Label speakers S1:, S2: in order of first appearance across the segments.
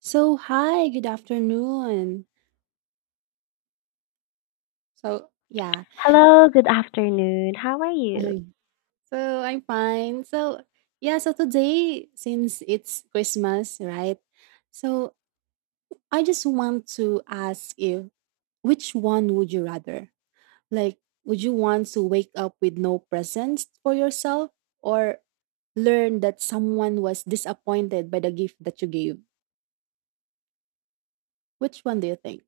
S1: So, hi, good afternoon. So, yeah.
S2: Hello, good afternoon. How are you?
S1: Hi. So, I'm fine. So today, since it's Christmas, right? So, I just want to ask you, which one would you rather? Like, would you want to wake up with no presents for yourself, or learn that someone was disappointed by the gift that you gave? Which one do you think?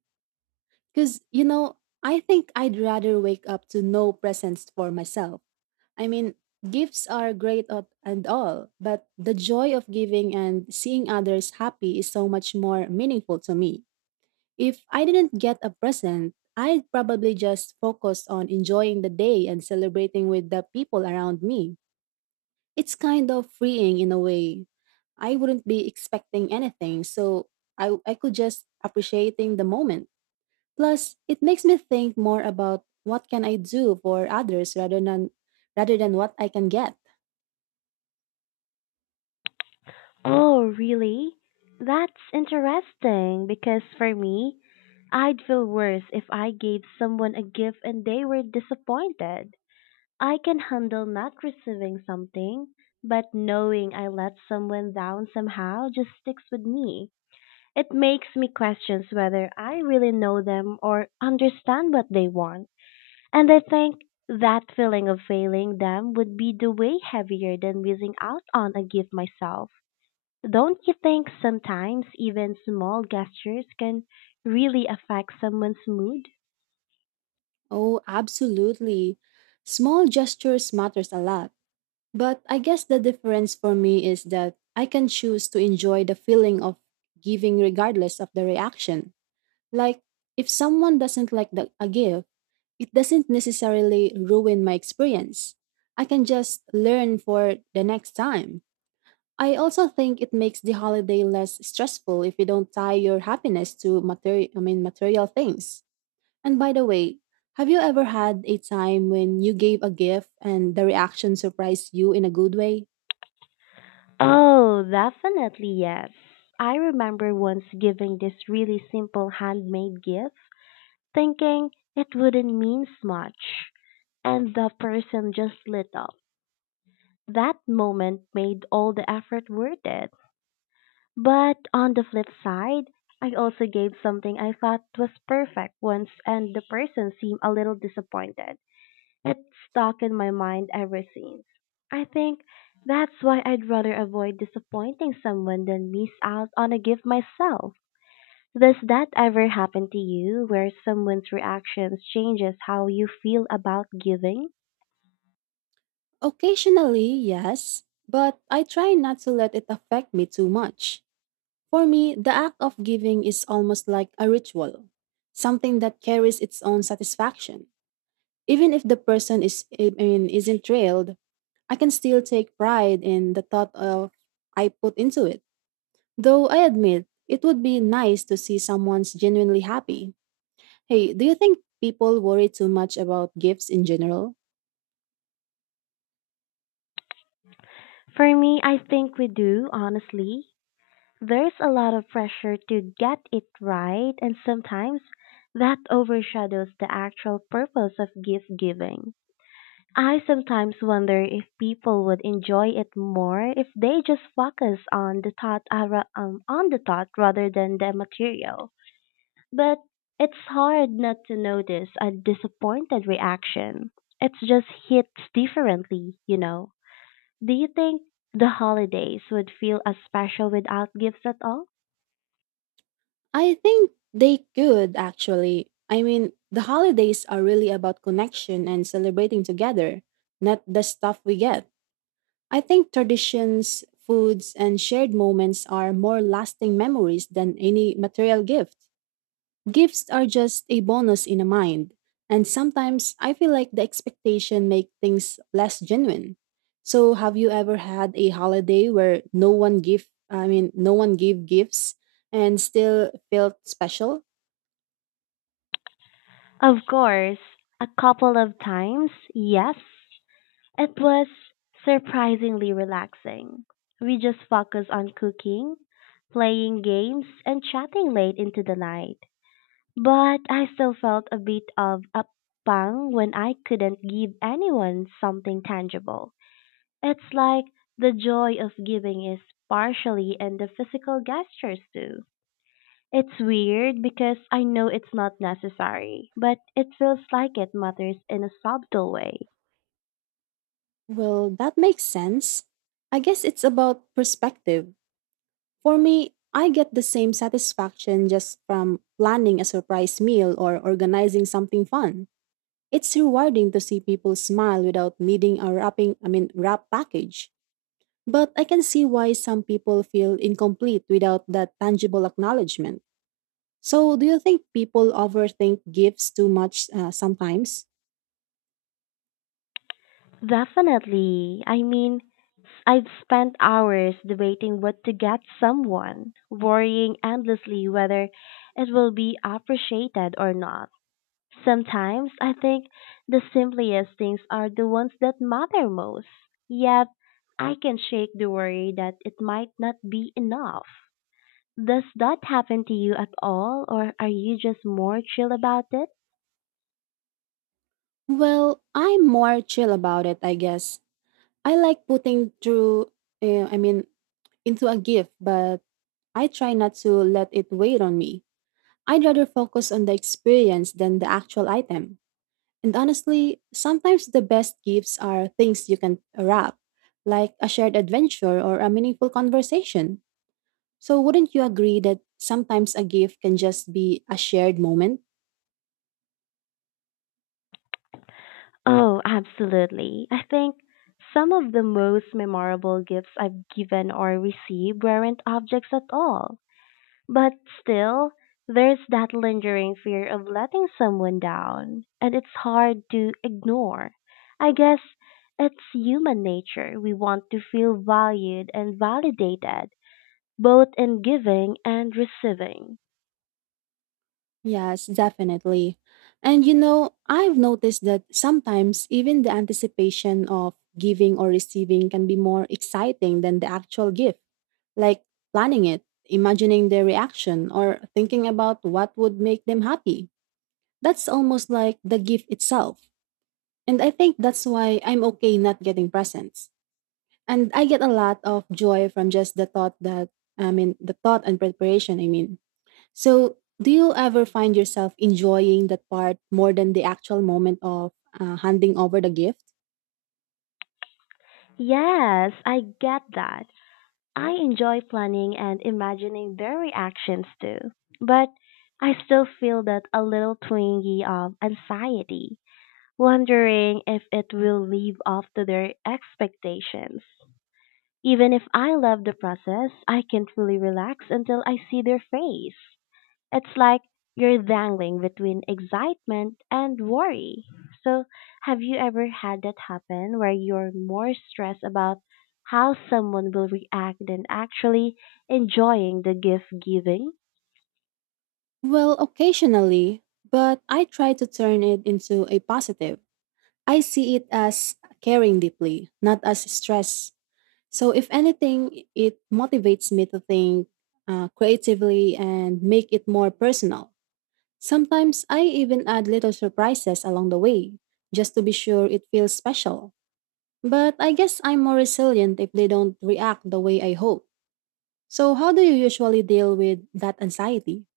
S1: Because, you know, I think I'd rather wake up to no presents for myself. I mean, gifts are great up and all, but the joy of giving and seeing others happy is so much more meaningful to me. If I didn't get a present, I'd probably just focus on enjoying the day and celebrating with the people around me. It's kind of freeing in a way. I wouldn't be expecting anything, so I could just appreciating the moment. Plus, it makes me think more about what can I do for others rather than what I can get.
S2: Oh, really? That's interesting because for me, I'd feel worse if I gave someone a gift and they were disappointed. I can handle not receiving something, but knowing I let someone down somehow just sticks with me. It makes me question whether I really know them or understand what they want. And I think that feeling of failing them would be the way heavier than missing out on a gift myself. Don't you think sometimes even small gestures can really affect someone's mood?
S1: Oh, absolutely. Small gestures matters a lot. But I guess the difference for me is that I can choose to enjoy the feeling of giving regardless of the reaction. Like, if someone doesn't like a gift, it doesn't necessarily ruin my experience. I can just learn for the next time. I also think it makes the holiday less stressful if you don't tie your happiness to material I mean material things. And by the way, have you ever had a time when you gave a gift and the reaction surprised you in a good way?
S2: Oh, definitely yes. I remember once giving this really simple handmade gift, thinking it wouldn't mean much, and the person just lit up. That moment made all the effort worth it. But on the flip side, I also gave something I thought was perfect once and the person seemed a little disappointed. It stuck in my mind ever since. I think that's why I'd rather avoid disappointing someone than miss out on a gift myself. Does that ever happen to you where someone's reactions changes how you feel about giving?
S1: Occasionally, yes, but I try not to let it affect me too much. For me, the act of giving is almost like a ritual, something that carries its own satisfaction. Even if the person isn't thrilled, I can still take pride in the thought of I put into it. Though I admit, it would be nice to see someone's genuinely happy. Hey, do you think people worry too much about gifts in general?
S2: For me, I think we do, honestly. There's a lot of pressure to get it right, and sometimes that overshadows the actual purpose of gift giving. I sometimes wonder if people would enjoy it more if they just focus on the on the thought rather than the material. But it's hard not to notice a disappointed reaction. It just hits differently. Do you think the holidays would feel as special without gifts at all?
S1: I think they could actually. I mean, the holidays are really about connection and celebrating together, not the stuff we get. I think traditions, foods, and shared moments are more lasting memories than any material gift. Gifts are just a bonus in a mind, and sometimes I feel like the expectation make things less genuine. So, have you ever had a holiday where no one give I mean no one gave gifts and still felt special?
S2: Of course, a couple of times, yes. It was surprisingly relaxing. We just focused on cooking, playing games, and chatting late into the night. But I still felt a bit of a pang when I couldn't give anyone something tangible. It's like the joy of giving is partially in the physical gestures too. It's weird because I know it's not necessary, but it feels like it matters in a subtle way.
S1: Well, that makes sense. I guess it's about perspective. For me, I get the same satisfaction just from planning a surprise meal or organizing something fun. It's rewarding to see people smile without needing a wrapping, I mean, wrap package. But I can see why some people feel incomplete without that tangible acknowledgement. So, do you think people overthink gifts too much sometimes?
S2: Definitely. I mean, I've spent hours debating what to get someone, worrying endlessly whether it will be appreciated or not. Sometimes I think the simplest things are the ones that matter most. Yet, I can shake the worry that it might not be enough. Does that happen to you at all, or are you just more chill about it?
S1: Well, I'm more chill about it, I guess. I like putting uh, I mean, into a gift, but I try not to let it weigh on me. I'd rather focus on the experience than the actual item. And honestly, sometimes the best gifts are things you can wrap, like a shared adventure or a meaningful conversation. So, wouldn't you agree that sometimes a gift can just be a shared moment?
S2: Oh, absolutely. I think some of the most memorable gifts I've given or received weren't objects at all. But still, there's that lingering fear of letting someone down, and it's hard to ignore. I guess it's human nature. We want to feel valued and validated, both in giving and receiving.
S1: Yes, definitely. And you know, I've noticed that sometimes even the anticipation of giving or receiving can be more exciting than the actual gift, like planning it, imagining their reaction, or thinking about what would make them happy. That's almost like the gift itself. And I think that's why I'm okay not getting presents. And I get a lot of joy from just the thought and preparation, I mean. So, do you ever find yourself enjoying that part more than the actual moment of handing over the gift?
S2: Yes, I get that. I enjoy planning and imagining their reactions too. But I still feel that a little twinge of anxiety, wondering if it will live up to their expectations. Even if I love the process, I can't fully relax until I see their face. It's like you're dangling between excitement and worry. So, have you ever had that happen where you're more stressed about how someone will react than actually enjoying the gift giving?
S1: Well, occasionally, but I try to turn it into a positive. I see it as caring deeply, not as stress. So, if anything, it motivates me to think creatively and make it more personal. Sometimes I even add little surprises along the way, just to be sure it feels special. But I guess I'm more resilient if they don't react the way I hope. So, how do you usually deal with that anxiety?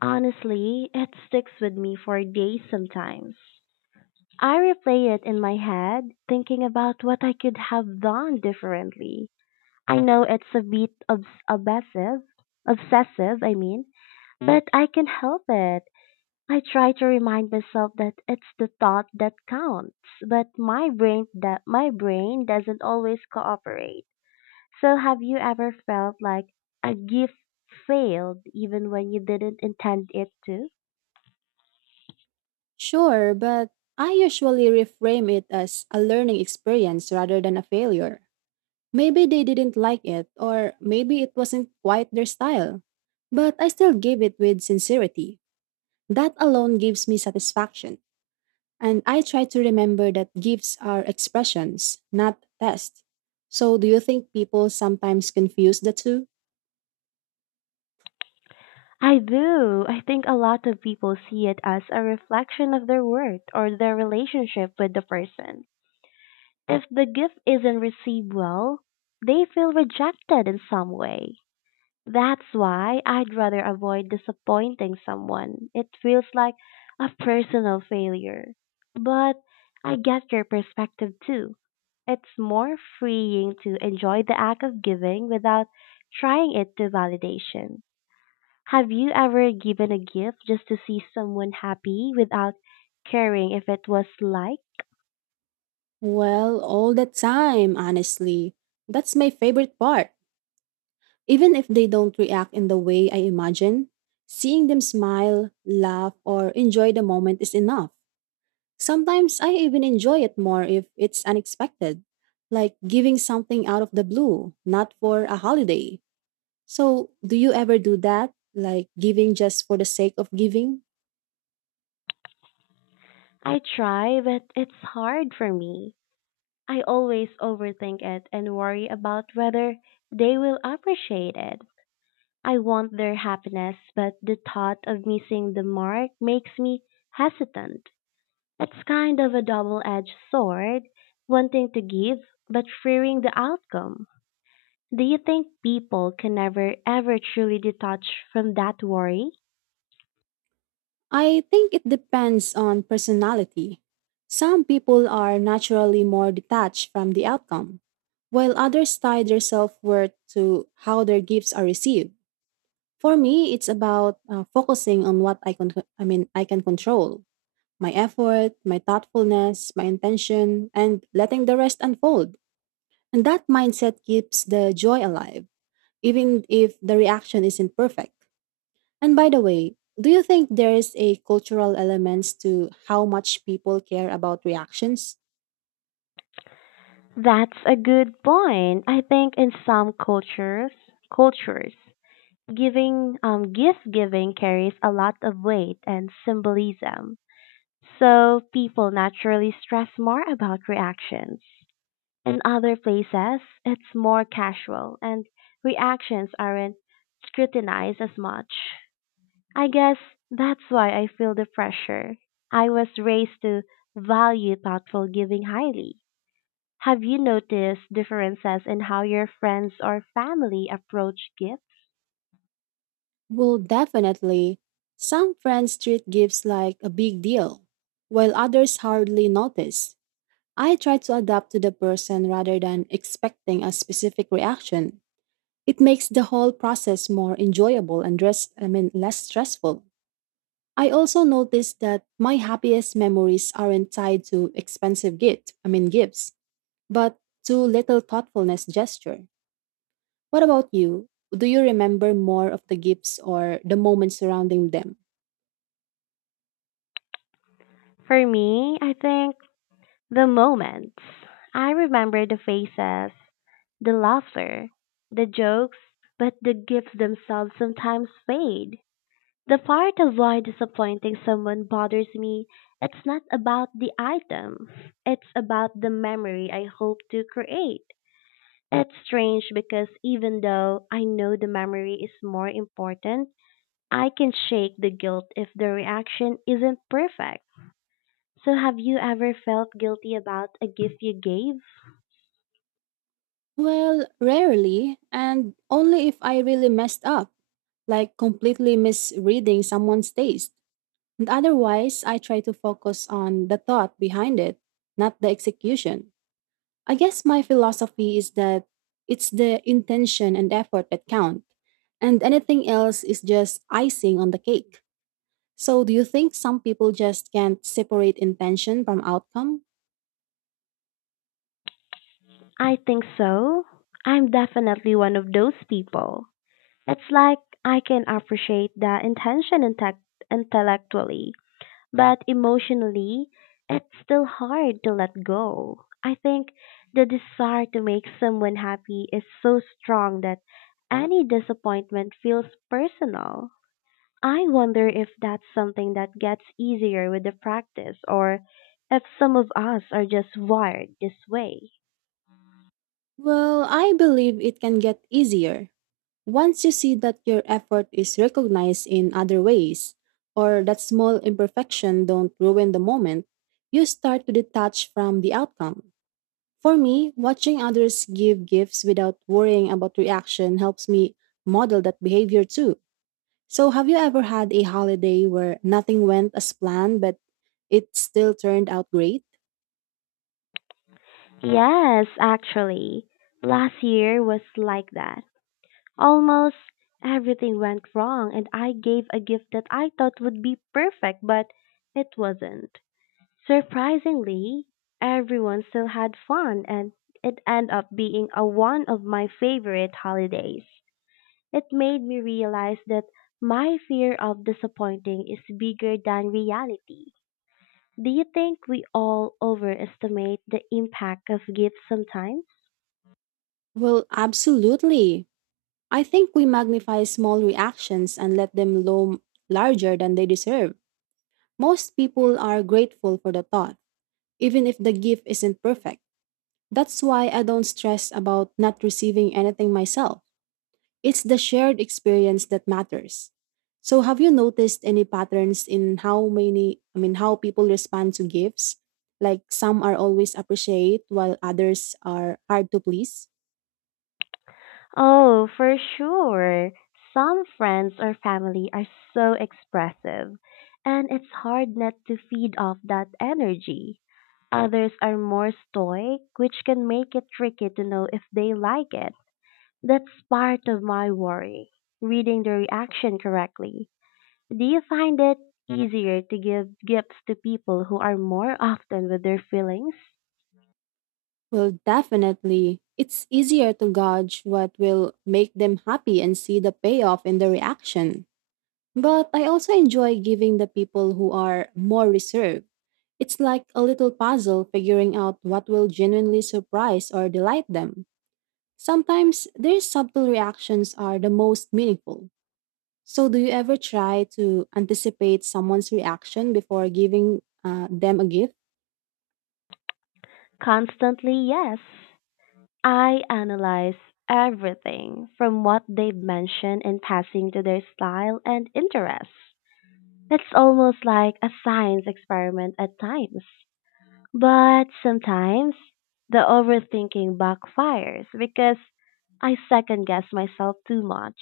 S2: Honestly, it sticks with me for days sometimes. I replay it in my head, thinking about what I could have done differently. I know it's a bit obsessive, but I can help it. I try to remind myself that it's the thought that counts, but my brain doesn't always cooperate. So have you ever felt like a gift failed even when you didn't intend it to?
S1: Sure, but I usually reframe it as a learning experience rather than a failure. Maybe they didn't like it, or maybe it wasn't quite their style. But I still gave it with sincerity. That alone gives me satisfaction. And I try to remember that gifts are expressions, not tests. So, do you think people sometimes confuse the two?
S2: I do. I think a lot of people see it as a reflection of their worth or their relationship with the person. If the gift isn't received well, they feel rejected in some way. That's why I'd rather avoid disappointing someone. It feels like a personal failure. But I get your perspective too. It's more freeing to enjoy the act of giving without trying it to validation. Have you ever given a gift just to see someone happy without caring if it was liked?
S1: Well, all the time, honestly. That's my favorite part. Even if they don't react in the way I imagine, seeing them smile, laugh, or enjoy the moment is enough. Sometimes I even enjoy it more if it's unexpected, like giving something out of the blue, not for a holiday. So, do you ever do that? Like giving just for the sake of giving?
S2: I try, but it's hard for me. I always overthink it and worry about whether they will appreciate it. I want their happiness, but the thought of missing the mark makes me hesitant. It's kind of a double edged sword, wanting to give but fearing the outcome. Do you think people can never ever truly detach from that worry?
S1: I think it depends on personality. Some people are naturally more detached from the outcome, while others tie their self worth to how their gifts are received. For me, it's about focusing on what I can control, my effort, my thoughtfulness, my intention, and letting the rest unfold. And that mindset keeps the joy alive, even if the reaction isn't perfect. And by the way, do you think there is a cultural elements to how much people care about reactions?
S2: That's a good point. I think in some cultures, gift giving carries a lot of weight and symbolism, so people naturally stress more about reactions. In other places, it's more casual and reactions aren't scrutinized as much. I guess that's why I feel the pressure. I was raised to value thoughtful giving highly. Have you noticed differences in how your friends or family approach gifts?
S1: Well, definitely. Some friends treat gifts like a big deal, while others hardly notice. I try to adapt to the person rather than expecting a specific reaction. It makes the whole process more enjoyable and less stressful. I also noticed that my happiest memories aren't tied to expensive gifts, but to little thoughtfulness gesture. What about you? Do you remember more of the gifts or the moments surrounding them?
S2: For me, I think the moments. I remember the faces, the laughter, the jokes, but the gifts themselves sometimes fade. The part of why disappointing someone bothers me, it's not about the item. It's about the memory I hope to create. It's strange because even though I know the memory is more important, I can shake the guilt if the reaction isn't perfect. So have you ever felt guilty about a gift you gave?
S1: Well, rarely, and only if I really messed up, like completely misreading someone's taste. And otherwise, I try to focus on the thought behind it, not the execution. I guess my philosophy is that it's the intention and effort that count, and anything else is just icing on the cake. So, do you think some people just can't separate intention from outcome?
S2: I think so. I'm definitely one of those people. It's like I can appreciate the intention intellectually, but emotionally, it's still hard to let go. I think the desire to make someone happy is so strong that any disappointment feels personal. I wonder if that's something that gets easier with the practice or if some of us are just wired this way.
S1: Well, I believe it can get easier. Once you see that your effort is recognized in other ways, or that small imperfection don't ruin the moment, you start to detach from the outcome. For me, watching others give gifts without worrying about reaction helps me model that behavior too. So, have you ever had a holiday where nothing went as planned, but it still turned out great?
S2: Yes, actually, last year was like that. Almost everything went wrong, and I gave a gift that I thought would be perfect, but it wasn't. Surprisingly, everyone still had fun, and it ended up being a one of my favorite holidays. It made me realize that my fear of disappointing is bigger than reality. Do you think we all overestimate the impact of gifts sometimes?
S1: Well, absolutely. I think we magnify small reactions and let them loom larger than they deserve. Most people are grateful for the thought, even if the gift isn't perfect. That's why I don't stress about not receiving anything myself. It's the shared experience that matters. So, have you noticed any patterns in how many, I mean, how people respond to gifts? Like some are always appreciated while others are hard to please?
S2: Oh, for sure. Some friends or family are so expressive, and it's hard not to feed off that energy. Others are more stoic, which can make it tricky to know if they like it. That's part of my worry, reading the reaction correctly. Do you find it easier to give gifts to people who are more often with their feelings?
S1: Well, definitely. It's easier to gauge what will make them happy and see the payoff in the reaction. But I also enjoy giving the people who are more reserved. It's like a little puzzle figuring out what will genuinely surprise or delight them. Sometimes their subtle reactions are the most meaningful. So, do you ever try to anticipate someone's reaction before giving them a gift?
S2: Constantly, yes. I analyze everything from what they've mentioned in passing to their style and interests. It's almost like a science experiment at times. But sometimes the overthinking backfires because I second guess myself too much.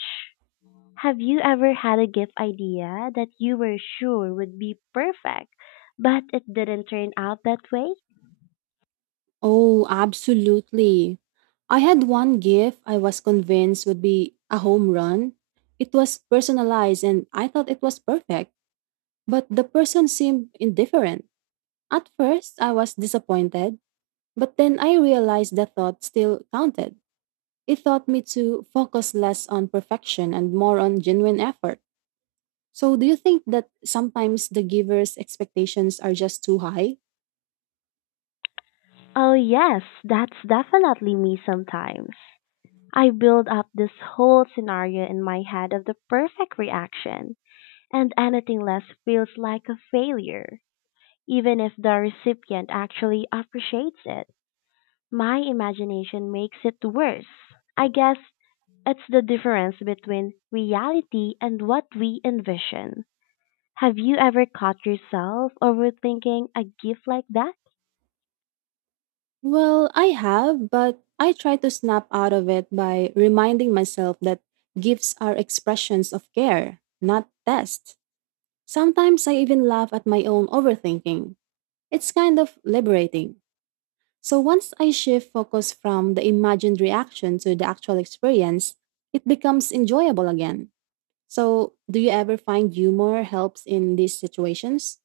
S2: Have you ever had a gift idea that you were sure would be perfect, but it didn't turn out that way?
S1: Oh, absolutely. I had one gift I was convinced would be a home run. It was personalized and I thought it was perfect. But the person seemed indifferent. At first, I was disappointed, but then I realized the thought still counted. It taught me to focus less on perfection and more on genuine effort. So, do you think that sometimes the giver's expectations are just too high?
S2: Oh, yes, that's definitely me sometimes. I build up this whole scenario in my head of the perfect reaction, and anything less feels like a failure, even if the recipient actually appreciates it. My imagination makes it worse. I guess it's the difference between reality and what we envision. Have you ever caught yourself overthinking a gift like that?
S1: Well, I have, but I try to snap out of it by reminding myself that gifts are expressions of care, not tests. Sometimes I even laugh at my own overthinking. It's kind of liberating. So once I shift focus from the imagined reaction to the actual experience, it becomes enjoyable again. So, do you ever find humor helps in these situations?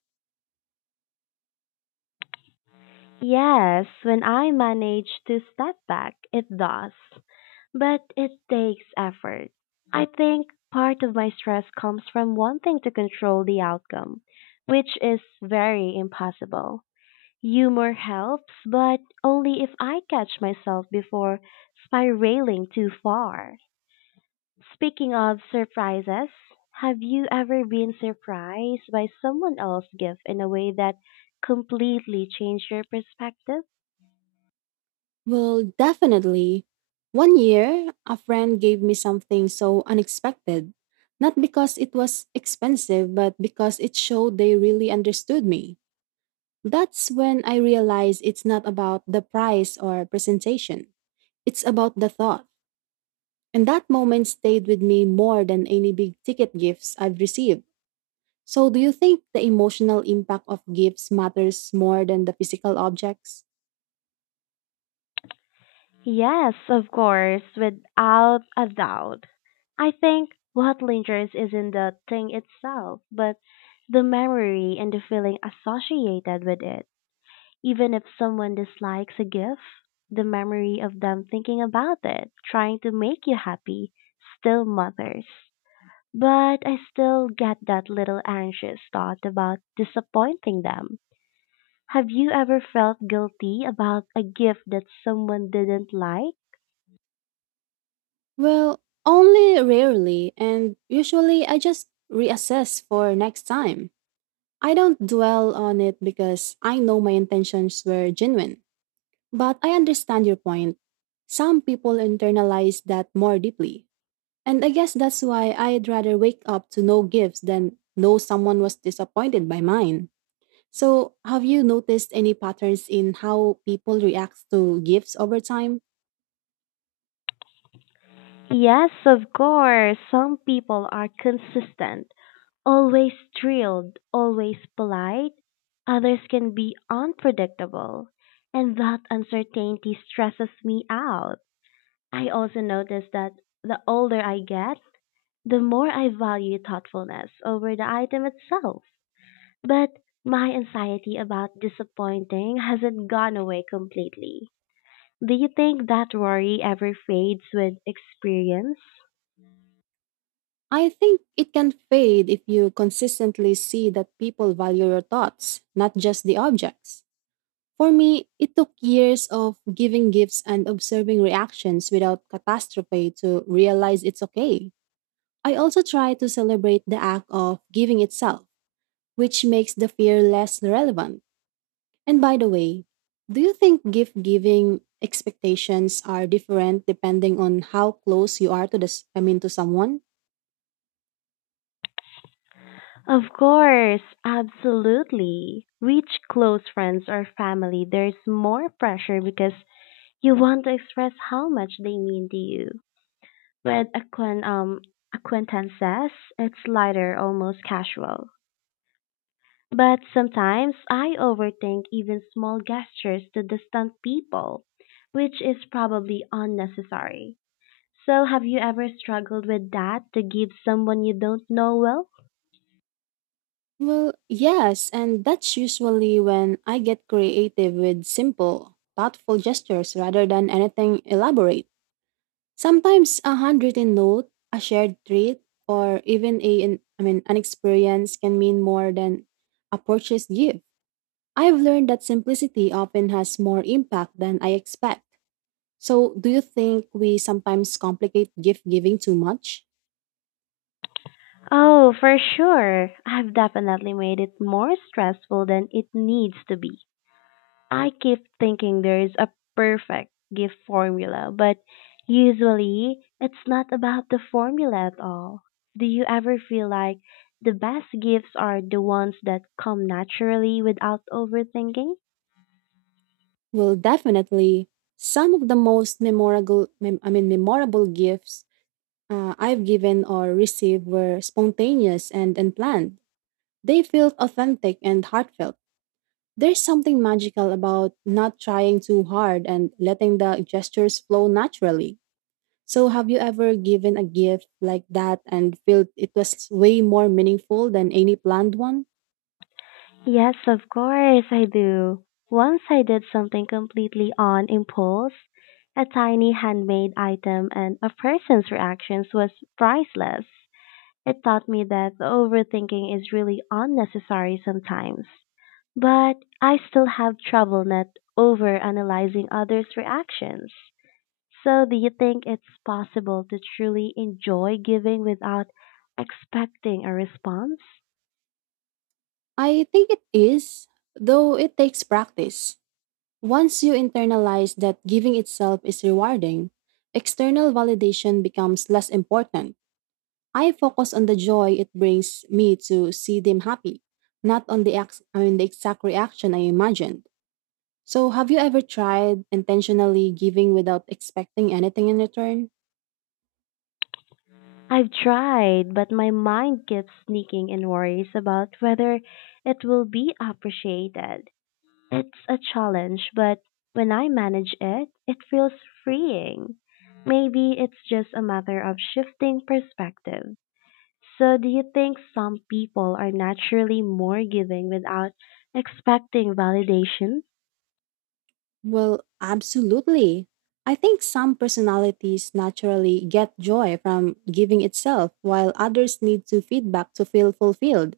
S2: Yes, when I manage to step back, it does. But it takes effort. I think part of my stress comes from wanting to control the outcome, which is very impossible. Humor helps, but only if I catch myself before spiraling too far. Speaking of surprises, have you ever been surprised by someone else's gift in a way that completely changed your perspective?
S1: Well, definitely. One year, a friend gave me something so unexpected, not because it was expensive, but because it showed they really understood me. That's when I realized it's not about the price or presentation, it's about the thought. And that moment stayed with me more than any big ticket gifts I've received. So, do you think the emotional impact of gifts matters more than the physical objects?
S2: Yes, of course, without a doubt. I think what lingers isn't the thing itself, but the memory and the feeling associated with it. Even if someone dislikes a gift, the memory of them thinking about it, trying to make you happy, still matters. But I still get that little anxious thought about disappointing them. Have you ever felt guilty about a gift that someone didn't like?
S1: Well, only rarely, and usually I just reassess for next time. I don't dwell on it because I know my intentions were genuine. But I understand your point. Some people internalize that more deeply. And I guess that's why I'd rather wake up to no gifts than know someone was disappointed by mine. So, have you noticed any patterns in how people react to gifts over time?
S2: Yes, of course. Some people are consistent, always drilled, always polite. Others can be unpredictable, and that uncertainty stresses me out. I also notice that the older I get, the more I value thoughtfulness over the item itself. But my anxiety about disappointing hasn't gone away completely. Do you think that worry ever fades with experience?
S1: I think it can fade if you consistently see that people value your thoughts, not just the objects. For me, it took years of giving gifts and observing reactions without catastrophe to realize it's okay. I also try to celebrate the act of giving itself, which makes the fear less relevant. And by the way, do you think gift giving expectations are different depending on how close you are to this I mean to someone?
S2: Of course, absolutely. Reach close friends or family, there's more pressure because you want to express how much they mean to you. With acquaintances, it's lighter, almost casual. But sometimes I overthink even small gestures to distant people, which is probably unnecessary. So, have you ever struggled with that to give someone you don't know well?
S1: Well, yes, and that's usually when I get creative with simple, thoughtful gestures rather than anything elaborate. Sometimes a handwritten note, a shared treat, or even a an- I mean an experience can mean more than a purchased gift. I've learned that simplicity often has more impact than I expect. So, do you think we sometimes complicate gift giving too much?
S2: Oh, for sure. I've definitely made it more stressful than it needs to be. I keep thinking there is a perfect gift formula, but usually it's not about the formula at all. Do you ever feel like the best gifts are the ones that come naturally without overthinking?
S1: Well, definitely. Some of the most memorable gifts I've given or received were spontaneous and unplanned. They felt authentic and heartfelt. There's something magical about not trying too hard and letting the gestures flow naturally. So, have you ever given a gift like that and felt it was way more meaningful than any planned one?
S2: Yes, of course I do. Once I did something completely on impulse, a tiny handmade item and a person's reactions was priceless. It taught me that overthinking is really unnecessary sometimes. But I still have trouble not overanalyzing others' reactions. So do you think it's possible to truly enjoy giving without expecting a response?
S1: I think it is, though it takes practice. Once you internalize that giving itself is rewarding, external validation becomes less important. I focus on the joy it brings me to see them happy, not on the exact reaction I imagined. So, have you ever tried intentionally giving without expecting anything in return?
S2: I've tried, but my mind keeps sneaking in worries about whether it will be appreciated. It's a challenge, but when I manage it, it feels freeing. Maybe it's just a matter of shifting perspective. So, do you think some people are naturally more giving without expecting validation?
S1: Well, absolutely. I think some personalities naturally get joy from giving itself, while others need to feedback to feel fulfilled.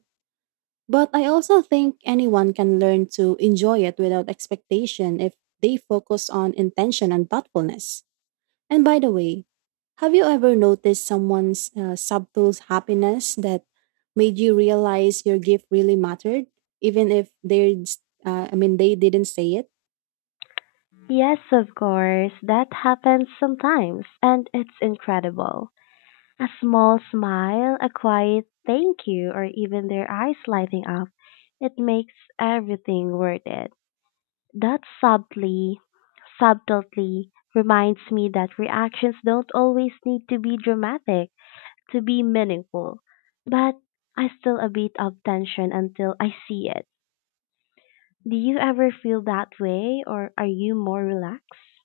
S1: But I also think anyone can learn to enjoy it without expectation if they focus on intention and thoughtfulness. And by the way, have you ever noticed someone's subtle happiness that made you realize your gift really mattered, even if they didn't say it?
S2: Yes, of course, that happens sometimes, and it's incredible. A small smile, a quiet thank you, or even their eyes lighting up, it makes everything worth it. That subtlety reminds me that reactions don't always need to be dramatic to be meaningful. But I still a bit of tension until I see it. Do you ever feel that way or are you more relaxed?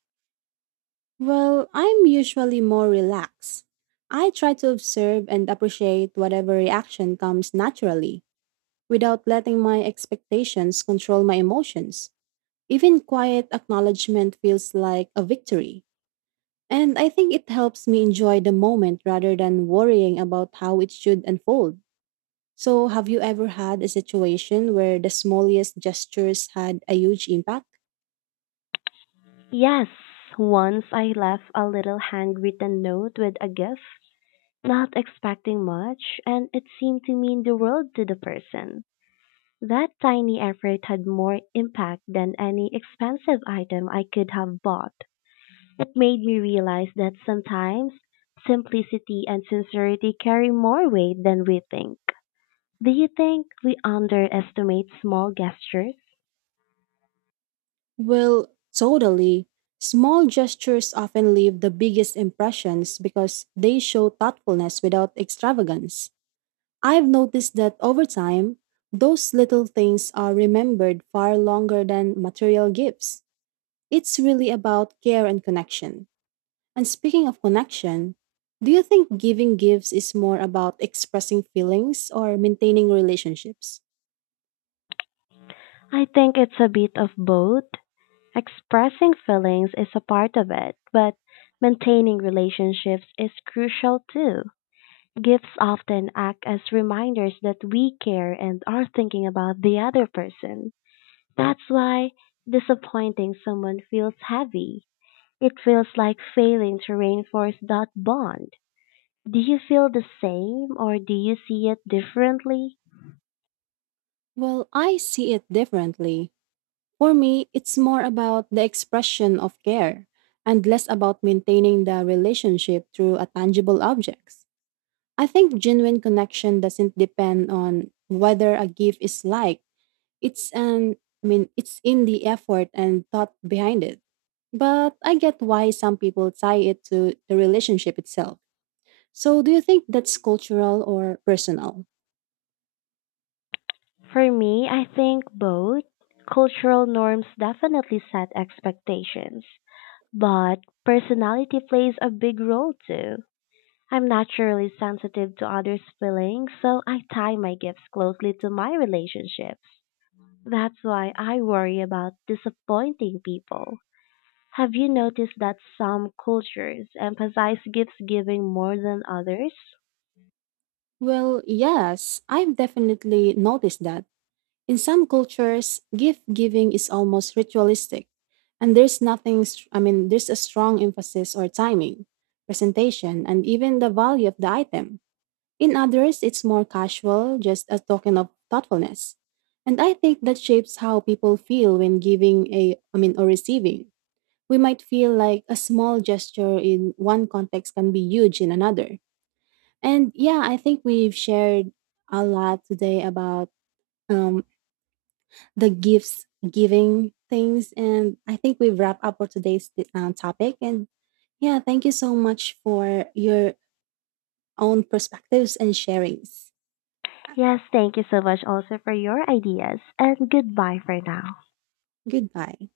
S1: Well, I'm usually more relaxed. I try to observe and appreciate whatever reaction comes naturally, without letting my expectations control my emotions. Even quiet acknowledgement feels like a victory. And I think it helps me enjoy the moment rather than worrying about how it should unfold. So, have you ever had a situation where the smallest gestures had a huge impact?
S2: Yes, once I left a little handwritten note with a gift not expecting much, and it seemed to mean the world to the person. That tiny effort had more impact than any expensive item I could have bought. It made me realize that sometimes simplicity and sincerity carry more weight than we think. Do you think we underestimate small gestures?
S1: Well, totally. Small gestures often leave the biggest impressions because they show thoughtfulness without extravagance. I've noticed that over time, those little things are remembered far longer than material gifts. It's really about care and connection. And speaking of connection, do you think giving gifts is more about expressing feelings or maintaining relationships?
S2: I think it's a bit of both. Expressing feelings is a part of it, but maintaining relationships is crucial too. Gifts often act as reminders that we care and are thinking about the other person. That's why disappointing someone feels heavy. It feels like failing to reinforce that bond. Do you feel the same or do you see it differently?
S1: Well, I see it differently. For me, it's more about the expression of care and less about maintaining the relationship through a tangible objects. I think genuine connection doesn't depend on whether a gift is liked. It's an I mean, it's in the effort and thought behind it. But I get why some people tie it to the relationship itself. So, do you think that's cultural or personal?
S2: For me, I think both. Cultural norms definitely set expectations, but personality plays a big role too. I'm naturally sensitive to others' feelings, so I tie my gifts closely to my relationships. That's why I worry about disappointing people. Have you noticed that some cultures emphasize gifts giving more than others?
S1: Well, yes, I've definitely noticed that in some cultures, gift giving is almost ritualistic, and there's nothing, str- I mean, there's a strong emphasis or timing, presentation, and even the value of the item. In others, it's more casual, just a token of thoughtfulness. And I think that shapes how people feel when giving or receiving. We might feel like a small gesture in one context can be huge in another. And yeah, I think we've shared a lot today about um, the gifts giving things, and I think we wrap up for today's topic. And yeah, thank you so much for your own perspectives and sharings.
S2: Yes, thank you so much also for your ideas, and goodbye for now.
S1: Goodbye.